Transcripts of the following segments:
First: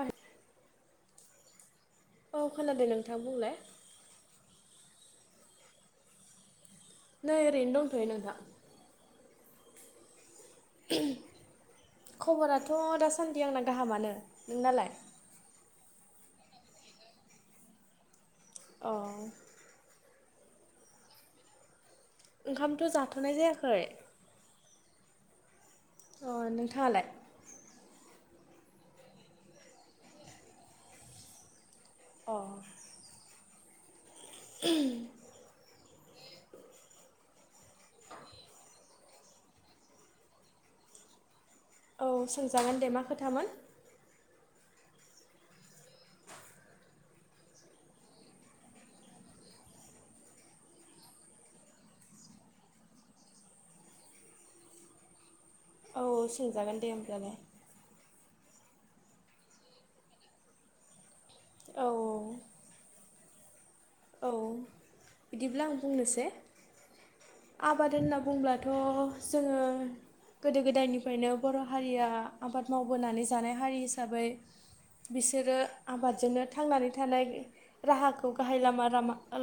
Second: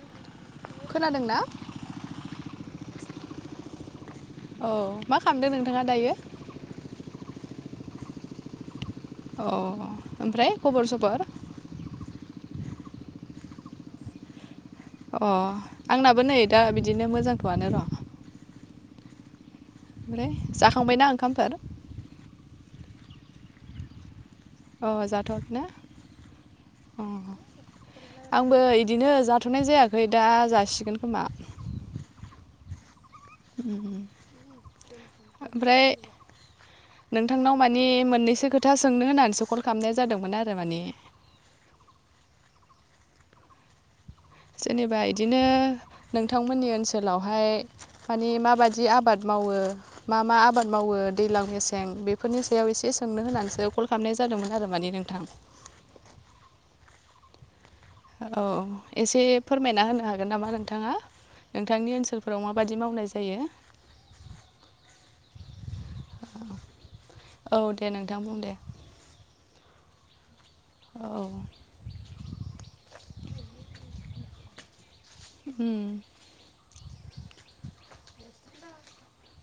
आरो खोनादों ना औ खोनादों नोंथां बुंलाय औ मा खालामदों नोंथाङा दायो नै ओरैनो दं नोंथां अ ओमफ्राय खबर सबर खबराथ' दासान्दि आंना गाहामानो नोंनालाय अ आंनाबो नै दा बिदिनो मोजांखौआनो र' औ ओमफ्राय जाखांबायनाा ओंखामफोर ओंखामथ' जाथ'नाय जायाखै अ जाथर ने अ नोंथाङालाय अ आंबो इदिनो जाथ'नाय जायाखै दा जासिगोन खोमा अ ए उ ओमफ्राय नोंथांनाव मानिे मोननैसो खोथा सोंनो होननानैसो कल खालामनाय जादोंमोन आरो माने औ सोंजागोन दे मा खोथामोन जेनेबा इदिनो नोंथांमोननि ओनसोलावहाय माने माबायि आबाद मावो मा मा आबाद मावो दैजलां मेसें बेफोरनि सायाव एसे सोंनो होनानैसो कल खालामनाय ज जादोंमोन आरो माने नोंथां औ औ सोंजागोन दे होमब्लालाय औ एसे फोरमायना होनो हागोन नामा नोंथाङा औ नोंथांनि ओनसोलफोराव माबायि मावनाय जायो औ बिदिब्ला आं बुंनोसै औ दे आबाद होनना नोंथां बुं दे बुंब्लाथ' जोङो गोदो औ गोदायनिफ्रायनो बर' हारिया आबाद मावबोनानै जानाय हारि हिसाबै बिसोरो उम आबादजोंनो थांनानै थानाय राहाखौ गाहाय लामा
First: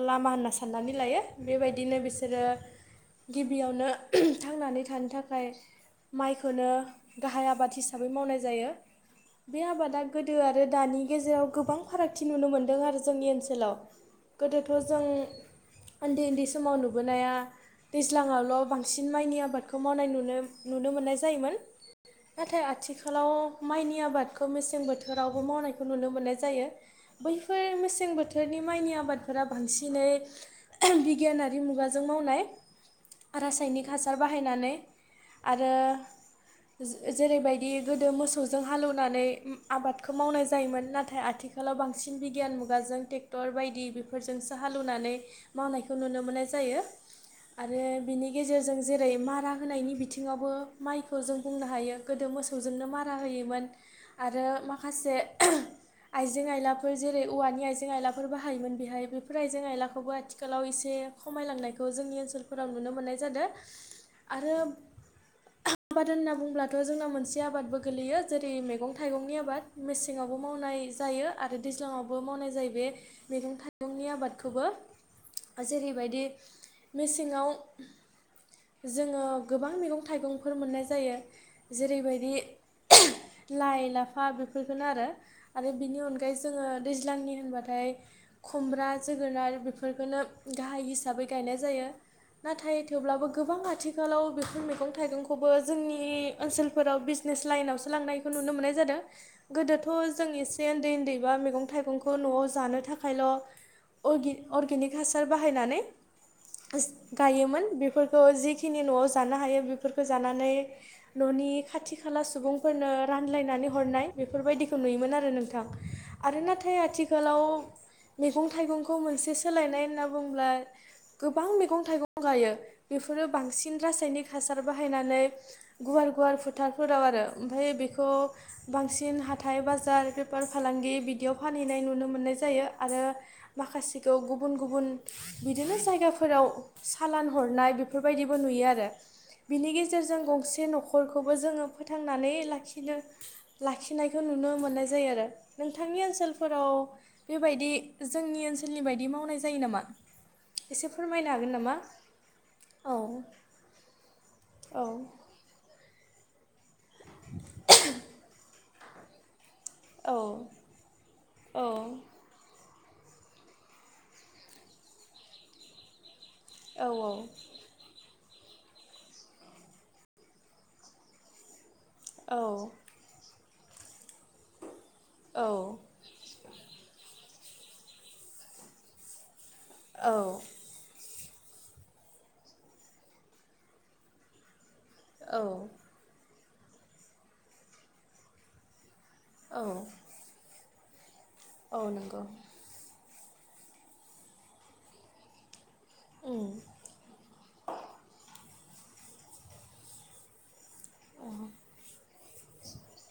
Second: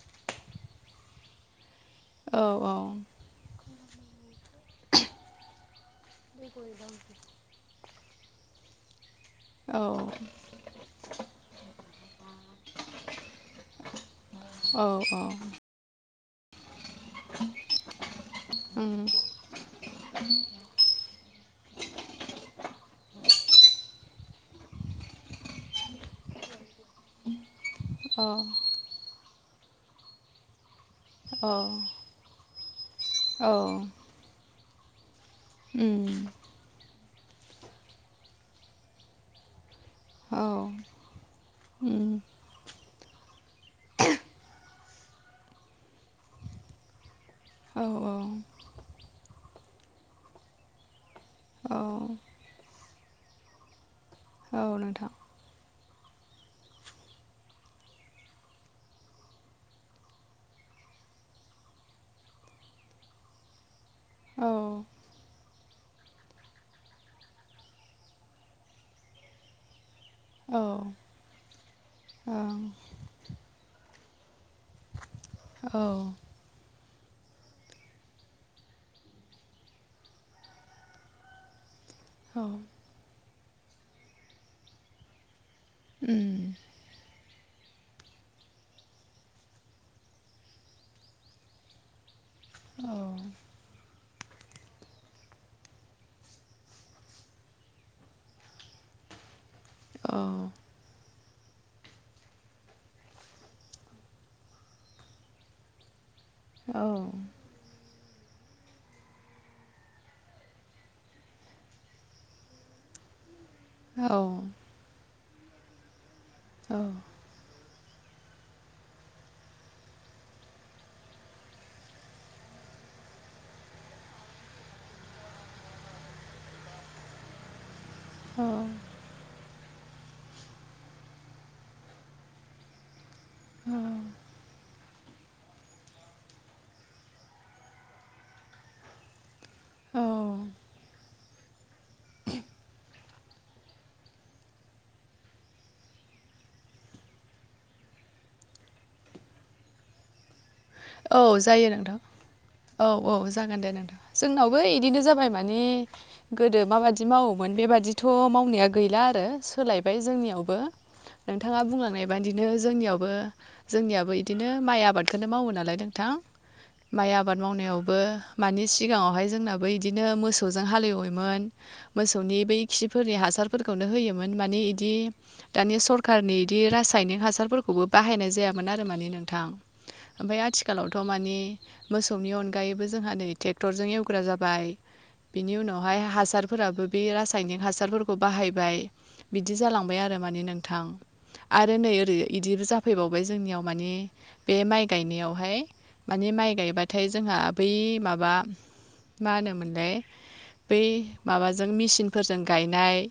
लामा होनना साननानै लायो बेबायदिनो औ बिसोरो गिबियावनो थांनानै थानो थाखाय माइखौनो गाहाय आबाद हिै हिसाबै मावनाय जायो बे औ आबादा गोदो आरो दानि गेजेराव गोबां फारागथि नुनो मोन्दों आरो जोंनि ओनसोलाव गोदोथ' औ जों उन्दै उन्दै समाव नुबोनाया दैज्लाङावल' उम बांसिन माइनि आबादखौ खौ मावनाय नुनो नुनो मोननाय जायोमोन नाथाय आथिखालाव माइनि आबादखौ मेसें बोथोरावबो मावनायखौ नुनो मोननाय जायो बैफोर मेसें औ बोथोरनि माइनि आबादफोरा बांसिनै औ गियानारि मुगाजों मावनाय रासायनिक हासार बाहायनानै आरो उम जेरैबायदि गोदो मोसौजों हालौवनानै आबादखौ औ मावनाय जायोमोन नाथाय आथिखालाव उम बांसिन बिगियान मुगाजों टेक क्टर बायदि बेफोरजोंसो हाल एवनानै मावनायखौ नुनो मोननाय जायो। आरो औ बिनि गेजेरजों जेरै मारा होनायनि बिथिङावबो माइखौ जों बुंनो औ हायो गोदो मोसौ मोसौजोंनो मारा होयोमोन आरो औ नोंथां माखासे आइजें आइलाफोर जेरै औवानि आइजें आइलाफोर बाहायोमोन बेहाय बेफोर आइजें आइलाखौबो आथिखालाव एसे खमायलांनायखौ जोंनि ओनसोलफोराव नुनो मोननाय जादों औ आरो आबाद होनना बुंब्लाथ' जोंना मोनसे आबादबो गोलैयो जेरै मैगं थाइगंनि आबाद मेसेङावबो मावनाय जायो आरो दैज्लाङावबो मावनाय ओं जायो बे मैगं थाइ मैगुंनि आबादखौबो औ जेरैबायदि मेसेङाव जोङो गोबां मैगं थाइगंफोर मोननाय जायो जेरैबायदि औ बि लाइ लाफा बिफोरखोनो आरो। आरो बिनि अनगायै उम जोङो दैज्लांनि होनबाथाय खुमब्रा, जोगोनार बेफोरखोनो गाहाय हिसाबै गायनाय जायो। नाथाय औ थेवब्लाबो गोबां आथिं आथिखालाव बेफोर मैगं थाइगंखौबो जोंनि ओनसोलफोराव बिजनेस लाइनावसो लांनाय नुनो मोननाय जादों। गोदोथ' औ जों एसे ओन्दै ओन्दै एबा मैगं थाइगंखौ न'आव जानो थाखायल' अर्गि-अर्गेनिक हासार बाहायनानै औ होस योमोन बेफोरखौ जिखिनि न'आव जानो हायो बेफोरखो जानानै न'नि खाथि खाला सुबुंफोरनो रानलायनानै हरनाय औ बेफोरबायदिखौ नुयोमोन आरो नोंथां आरो नाथाय आथि खालाव मैगं थाइगंखौ मोनसे सोलायनाय होनना बुंब्ला गोबां मैगं थाइगं गायो बेफोरो बांसिन रासायनिक हासार बाहायनानै गुवार गुवार फोथारफोराव आरो ओमफाय बेखौ अ बांसिन हाथाइ बाजार बेफार फालांगि बिदियाव फानहैनाय नुनो मोननाय जायो। आरो माखासेखौ गुबुन गुबुन बिदिनो जायगाफोराव सालान हरनाय बेफोरबायदिबो नुयो आरो। बिनि गेजेरजों गंसे औ न'खर खौबो जोङो फोथांनानै लाखिनो लाखिनायखौ नुनो मोननाय जायो आरो। नोंथांनि ओनसोलफोराव बेबायदि जोंनि ओनसोलनि बायदि मावनाय जायो नामा? एसे फोरमायना औ जायो नोंथां औ औ जागोन दे नोंथां जोंनावबो औ इदिनो जाबाय मानि गोदो माबादि मावोमोन बेबादिथ' मावनाया गैला आरो सोलायबाय औ जोंनियावबो। नोंथाङा औ बुंलांनाय बादिनो जोंनियावबो जोंनियाबो इदिनो माइ आबादखोनो मावो नालाय नोंथां औ माइ आबाद मावनायावबो मानि सिगाङावहाय जोंनाबो इदिनो मोसौजों हाल एवोमोन। मोसौनि औ बै खि फोरनि हासारफोरखौनो होयोमोन माने इदि औ दानि सर खारनि इदि रासायनिक हासारफोरखौबो बाहायनाय जायामोन आरो मानि नोंथां। औ ओमफाय आथि खालावथ' माने मोसौनि अनगायैबो जोंहा नै ट्रेक्टरजों एवग्रा जाबाय। औ बिनि उनावहाय हासारफोराबो बे रासायनिक हासारफोरखौ बाहायबाय। बिदि औ जालांबाय आरो माने नोंथां। आरो औ नै ओरै नंगौ इदि जाफ फैबावबाय जोंनियाव मानि बे माइ गायनायावहाय माने उम माइ गायबाथाय जोंहा बै माबा मा होनोमोनलाय बै माबाजों मिसिनफोरजों गायनाय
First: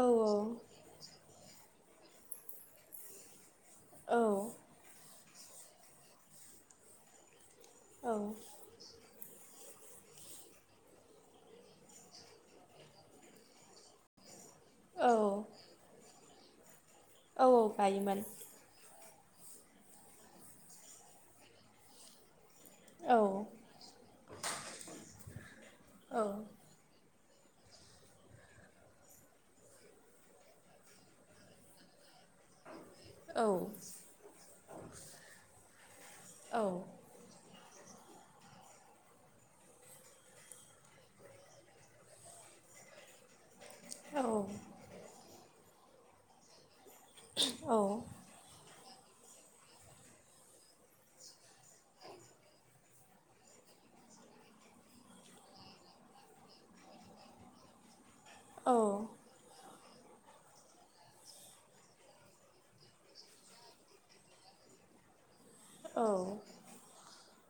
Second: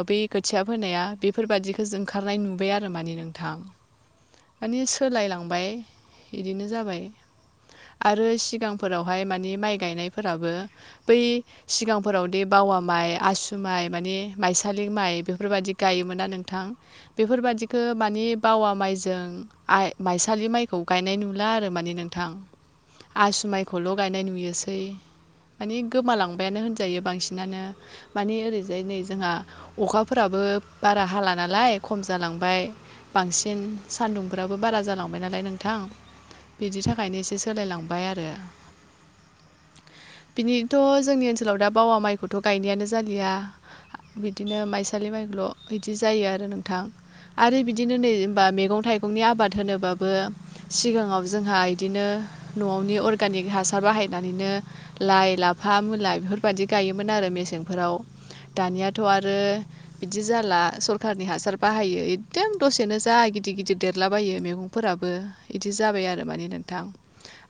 औ बै औ खोथिया फोनाया बे बेफोरबादिखो जों ओंखारनाय नुबाय आरो माने नोंथां। औ मानि सोलायलांबाय। बिदिनो जाबाय। औ आरो सिगांफोरावहाय मानि माइ गायनायफोराबो बै सिगांफोरावदि बावा माइ आसु माइ माने माइसालि औ माइ बेफोरबादि, गायोमोना नोंथां! औ बेफोरबादिखौ गायोमोन मानि बावा माइजों आइ माइसालि माइखौ, गायनाय नुला आरो माने नोंथां। औ आसु माइखौल' गायनाय नुयोसै मानि औ गोमालांबायानो होनजायो बांसिनानो। मानि ओरैजाय नै जोंहा अखाफोराबो बारा हाला नालाय खम जालां बाय औ बांसिन सानदुंफ्राबो बारा जालांबाय नालाय नोंथां बिनि था खायनो एसे सोलायलांबाय आरो। बिनिथ' जोंनि ओनसोलाव दा बावा माइखौथ' गायनायानो जालिया। औ बिदिनो माइसालि माइल' इदि जायो आरो नोंथां। आरो औ बिदिनो नै बा मैगं-थाइगंनि आबाद होनोबाबो सिगाङाव जोंहा इदिनो न'आवनि अरगानिक हासार बाहायनानैनो लाइ, लाफा, मुला बेफोरबायदि गायोमोन आरो मेसेंफोराव दानियाथ आरो आरो, बिदि जाला सरखारनि हासार बाहायो एकदम दसेनो जा गिदिर-गिदिर देरलाबायो मैगं फोराबो इदि जाबाय आरो माने नोंथां।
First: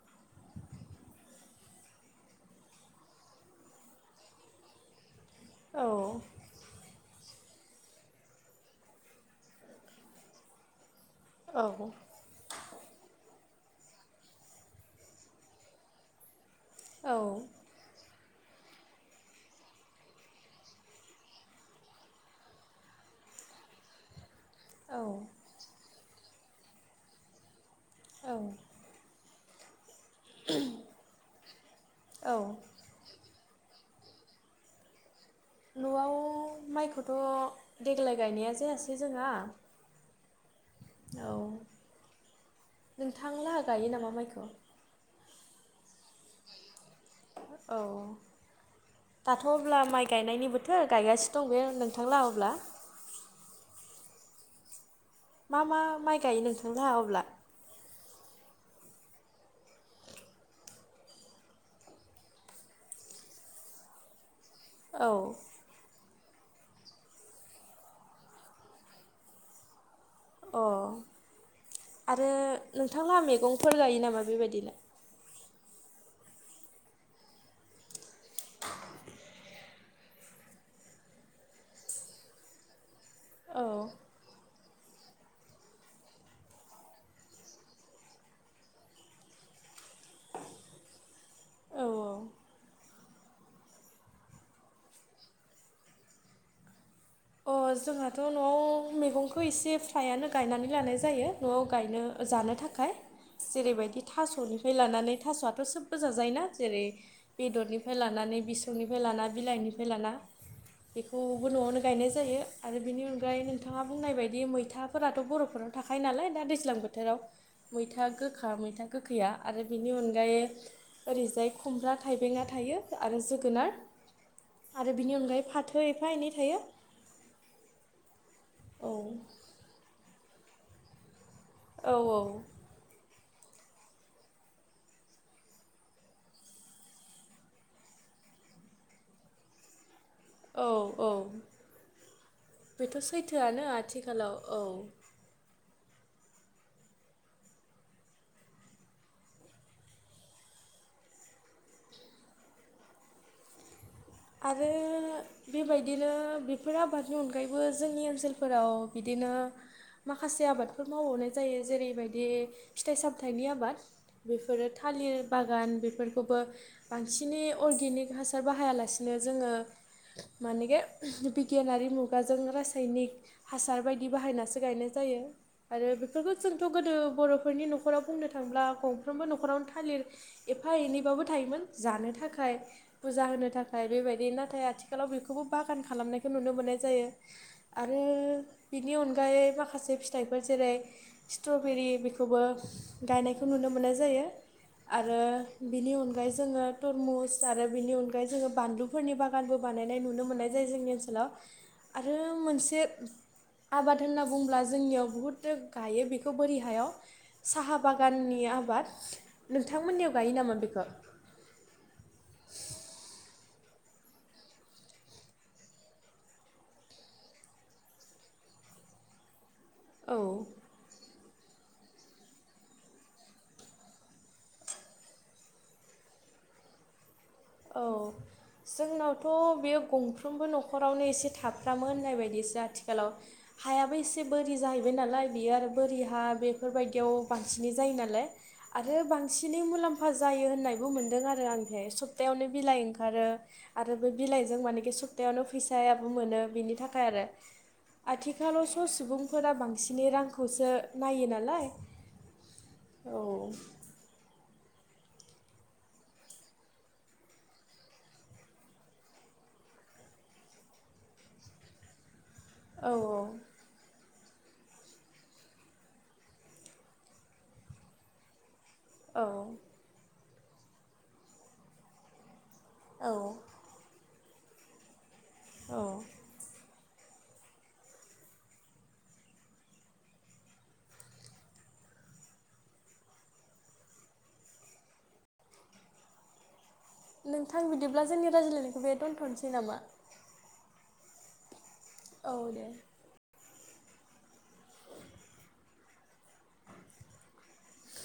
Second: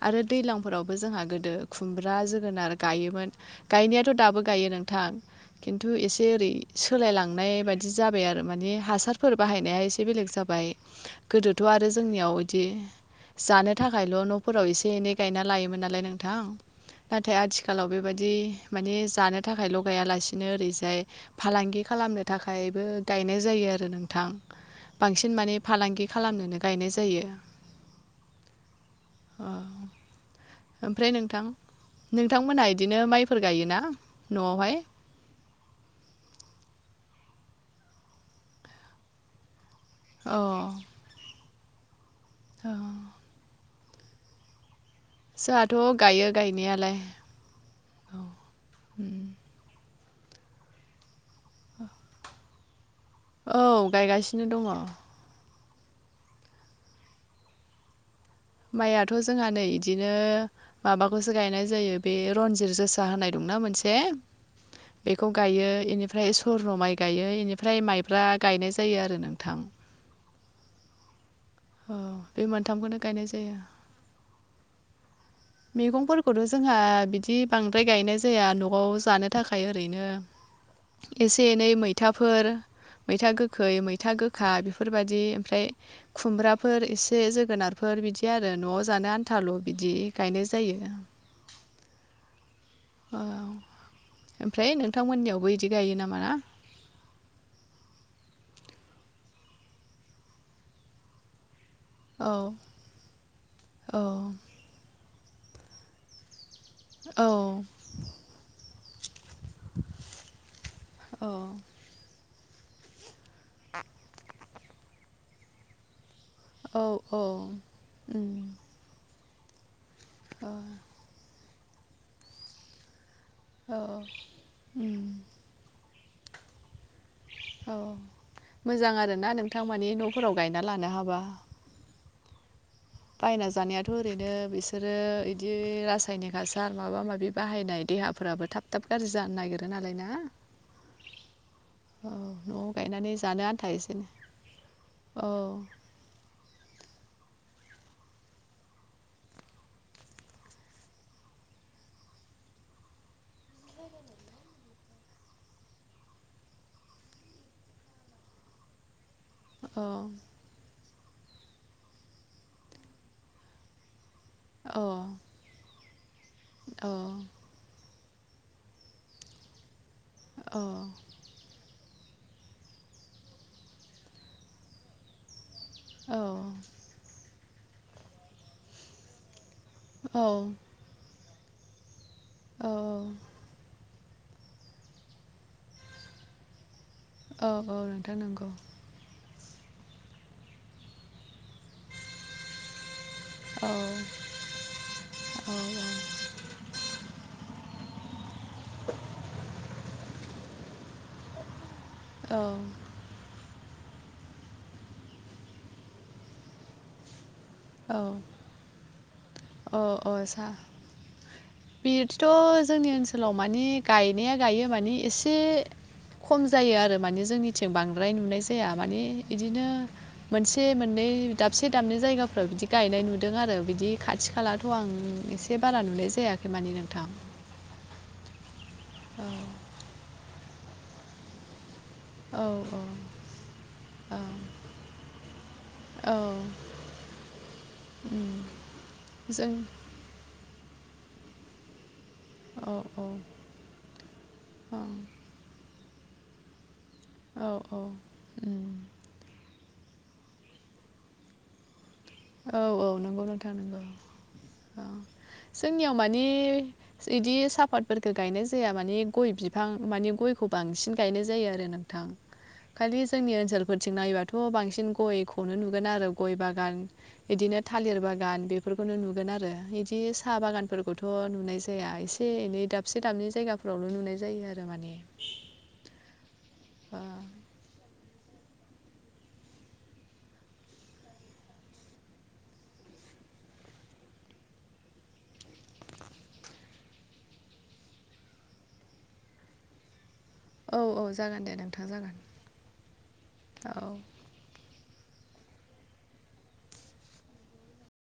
आरो दैज्लांफोरावबो जोंहा गोदो खुमब्रा, जोगोनार गाइयोमोन। गायनायाथ दाबो गायो नोंथां खिन्थु एसे ओरै सोलायलांनाय बायदि, [unintelligible] जाबाय आरो मानि हासारफोर बाहायनाया एसे बेलेग जाबाय गोदोथ' आरो जोंनियाव बिदि जानो थाखायल' न'फोराव एसे एनै गायना लायोमोन नालाय नोंथां! नाथाय आथिखालाव बेबादि माने जानो थाखायल गाइआलासिनो ओरैजाय! फालांगि खालामनो थाखायबो गायनाय जायो आरो नोंथां। बांसिन माने फालांगि खालामनोनो गायनाय जायो। औ! अ! ओमफ्राय नोंथां औ नोंथांमोन [unintelligible] बिदिनो माइफोर गायोना न'आवहाय? न'आव माइखौथ' देग्लाय गायनाया जायासै जोंहा, अ! औ! [unintelligible] नोंथांलाहा गाइयो नामा माइखौ? जोंहाथ' गाइयो गायनायालाय औ ओम! दाथ' अब्ला माइ गायनायनि बोथोर गायगासिनो दं बे नोंथांला अब्ला? औ गायगासिनो दंङ। मा-मा माइ गाइयो नोंथांलाहा अब्ला? माइयाथ' जोंहा नै इदिनो माबाखौसो गायनाय जायो बे रनजित जोसा होननाय दंना मोनसे औ बेखौ गाइयो इनि [unintelligible] ओमफ्राय स [unintelligible] माइ गाइयो बेनिफ्राय माइब्रा गायनाय जायो आरो नोंथां। अ! औ आरो बे मोनथामखौनो नोंथांङालाहा गायनाय जायो मैगंफोर गाइयो नामा बेबायदिनो? मैगंफोरखौथ' जोंहा बिदि बांद्राय गायनाय जाया न'आव जानो थाखाय ओरैनो एसे-एनै मैथाफोर मैथा औ गोखै मैथा गोखै [unintelligible] खा बेफोरबायदि ओमफ्राय खुमब्राफोर एसे जोगोनारफोर बिदि आरो न'आव जानो आनथाल' बिदि! गायनाय जायो। औ-औ! औ! ओमफ्राय नोंथांमोननियावबो इदि गाइयो नामा ना? अ जोंहाथ' न'आव मैगंखौ एसे फ्राइयानो गायनानै लानाय जायो! न'आव गायनो औ जानो थाखाय जेरैबायदि औ थास'नि फै लानानै थास'आथ' सोबबो जायोना जेरै औ बेदरनि खौ लानानै बिसंनिफ्राय लाना बिलाइनिफ्राय लाना औ बेखौबो न'आवनो गायनाय जायो आरो बिनि अनगायै नोंथाङा बुंनाय बायदि मैथाफोराथ' बर'फोराव थाखायायो नालाय दा दैज्लां औ बोथोराव औ मैथा उम गोखा मैथा गोखैया आरो बेनि अनगायै औ ओरैजाय खुमब्रा थाइबेंआ थायो आरो जोगोनार औ आरो उम बेनि अनगायै फाथो दै एफा एनै थायो औ मोजां औ आरोना नोंथां मानि न'फोराव गायना लानो हाबा औ औ बायना जानायाथ' ओरैनो बिसोरो इदि रासायनिक हासार माबा-माबि बाहायनाय देहाफोराबो थाब थाब गाज्रि जानो नागिरो नालाय ना? औ औ औ न'आव बेथ' गायनानै जानो सैथोआनो आथा आथिखालाव औ एसेनो औ [inaudible] आरो बेबायदिनो बेफोर आबादनि अनगायैबो जोंनि ओनसोलफोराव बिदिनो औ माखासे आबादफोर मावबावनाय जायो जेरैबायदि फिथाइ सामथाइनि आबाद बेफोरो औ थालिर बागान बेफोरखौबो औ बांसिनै अर्गेनिक हासार बाहायालासे बिदिनो जोङो औ मानगे गियानारि मुगाजों रासायनिक हासार बायदि बाहायनासो गायनाय जायो आरो बेफोरखौ जोंथ' गोदो बर'फोरनि न'खराव बुंनो थांब्ला गंफ्रोमबो न'खरावनो थां थालिर एफा एनैबाबो थायोमोन जानो थाखाय औ फुजा होनो थाखाय नाथाय बेबायदि नाथाय आथिखालाव बेखौबो बागान खालामनायखौ नुनो मोननाय जायो औ औ आरो नोंथां नंगौ बि बेनि अनगायै माखासे फिथाइफोर जेरै स्ट्रबेरि बेखौबो गायनाय खौ नुनो औ मोननाय जायो आरो औ बेनि अनगायै जोङो तरमुस आरो बेनि अनगायै जोङो बानलुफोरनि बागानबो बानायनाय नुनो मोननाय जायो जोंनि ओनसोलाव आरो मोनसे आबाद होनना बुंुङोब्ला जोंनियाव बुहुथ गायो बेखौ बोरि हायाव साहा औ बागाननि आबाद औ औ नोंथांमोननियाव गायो सा नामा बेखौ बिदिथ' जोंनि ओनसोलाव मानिे गायनाया गायो माने एसे खम जायो आरो माने जोंनिथिं बांद्राय नुनाय जाया माने बिदिनो औ मोनसे मोननै दाबसे दाबनै जायगाफ्राव बिदि गायनाय नुदों आरो बिदि खाथि खालाथ' आं एसे बारा नुलाय जायाखै मानिे नोंथां औ जोंनावथ' बेयो गंफ्रोमबो न'खरावनो एसे थाब फ्रामोननाय औ बायदिसो आथिखालाव हायाबो एसे बोरि जाहैबाय नालाय बियो आरो बोरि औ हा बेफोरबायदियाव बांसिनै जायो नालाय उम, आरो जों बांसिनै मुलाम्फा जायो होननायबो मोनदों आरो आंहाय सब सप्तायावनो औ बिलाइ ओंखारो आरो बे बिलाइजों मानेखि सप्तायावनो फैसायाबो मोनो बिनि थाखाय आरो औ औ आथिखालाव उम स' सुबुं फोर बांसिनै रांखौसो नायो नालाय औ औ नंगौ नोंथां नोंगौ [inaudible] जोंनियाव माने बिदि सापातफोरख गायनाय जाया मानिे गय बिफां माने गयखौ बांसिन गायनाय जायो आरो नोंथां [inaudible] खालि जोंनि औ ओनसोलफोरथिं नायोबाथ' बांसिन गयखौनो नुगोन आरो गय बागान बिदिनो थालिर बागान बेफोरखौनो नुगोन आरो बिदि साहा बागानफोरखौथ' नुनाय जाया एसे एनै दाबसे औ दाबनै जायगाफोर फोरावलनो नुनाय जायो आरो माने औ अ नोंथां बिदिब्ला जोंनि रायज्लायनायखौ बे दोनथ'नोसै नामा औ औ जागोन दे नोंथां जागोन। औ दे। औ।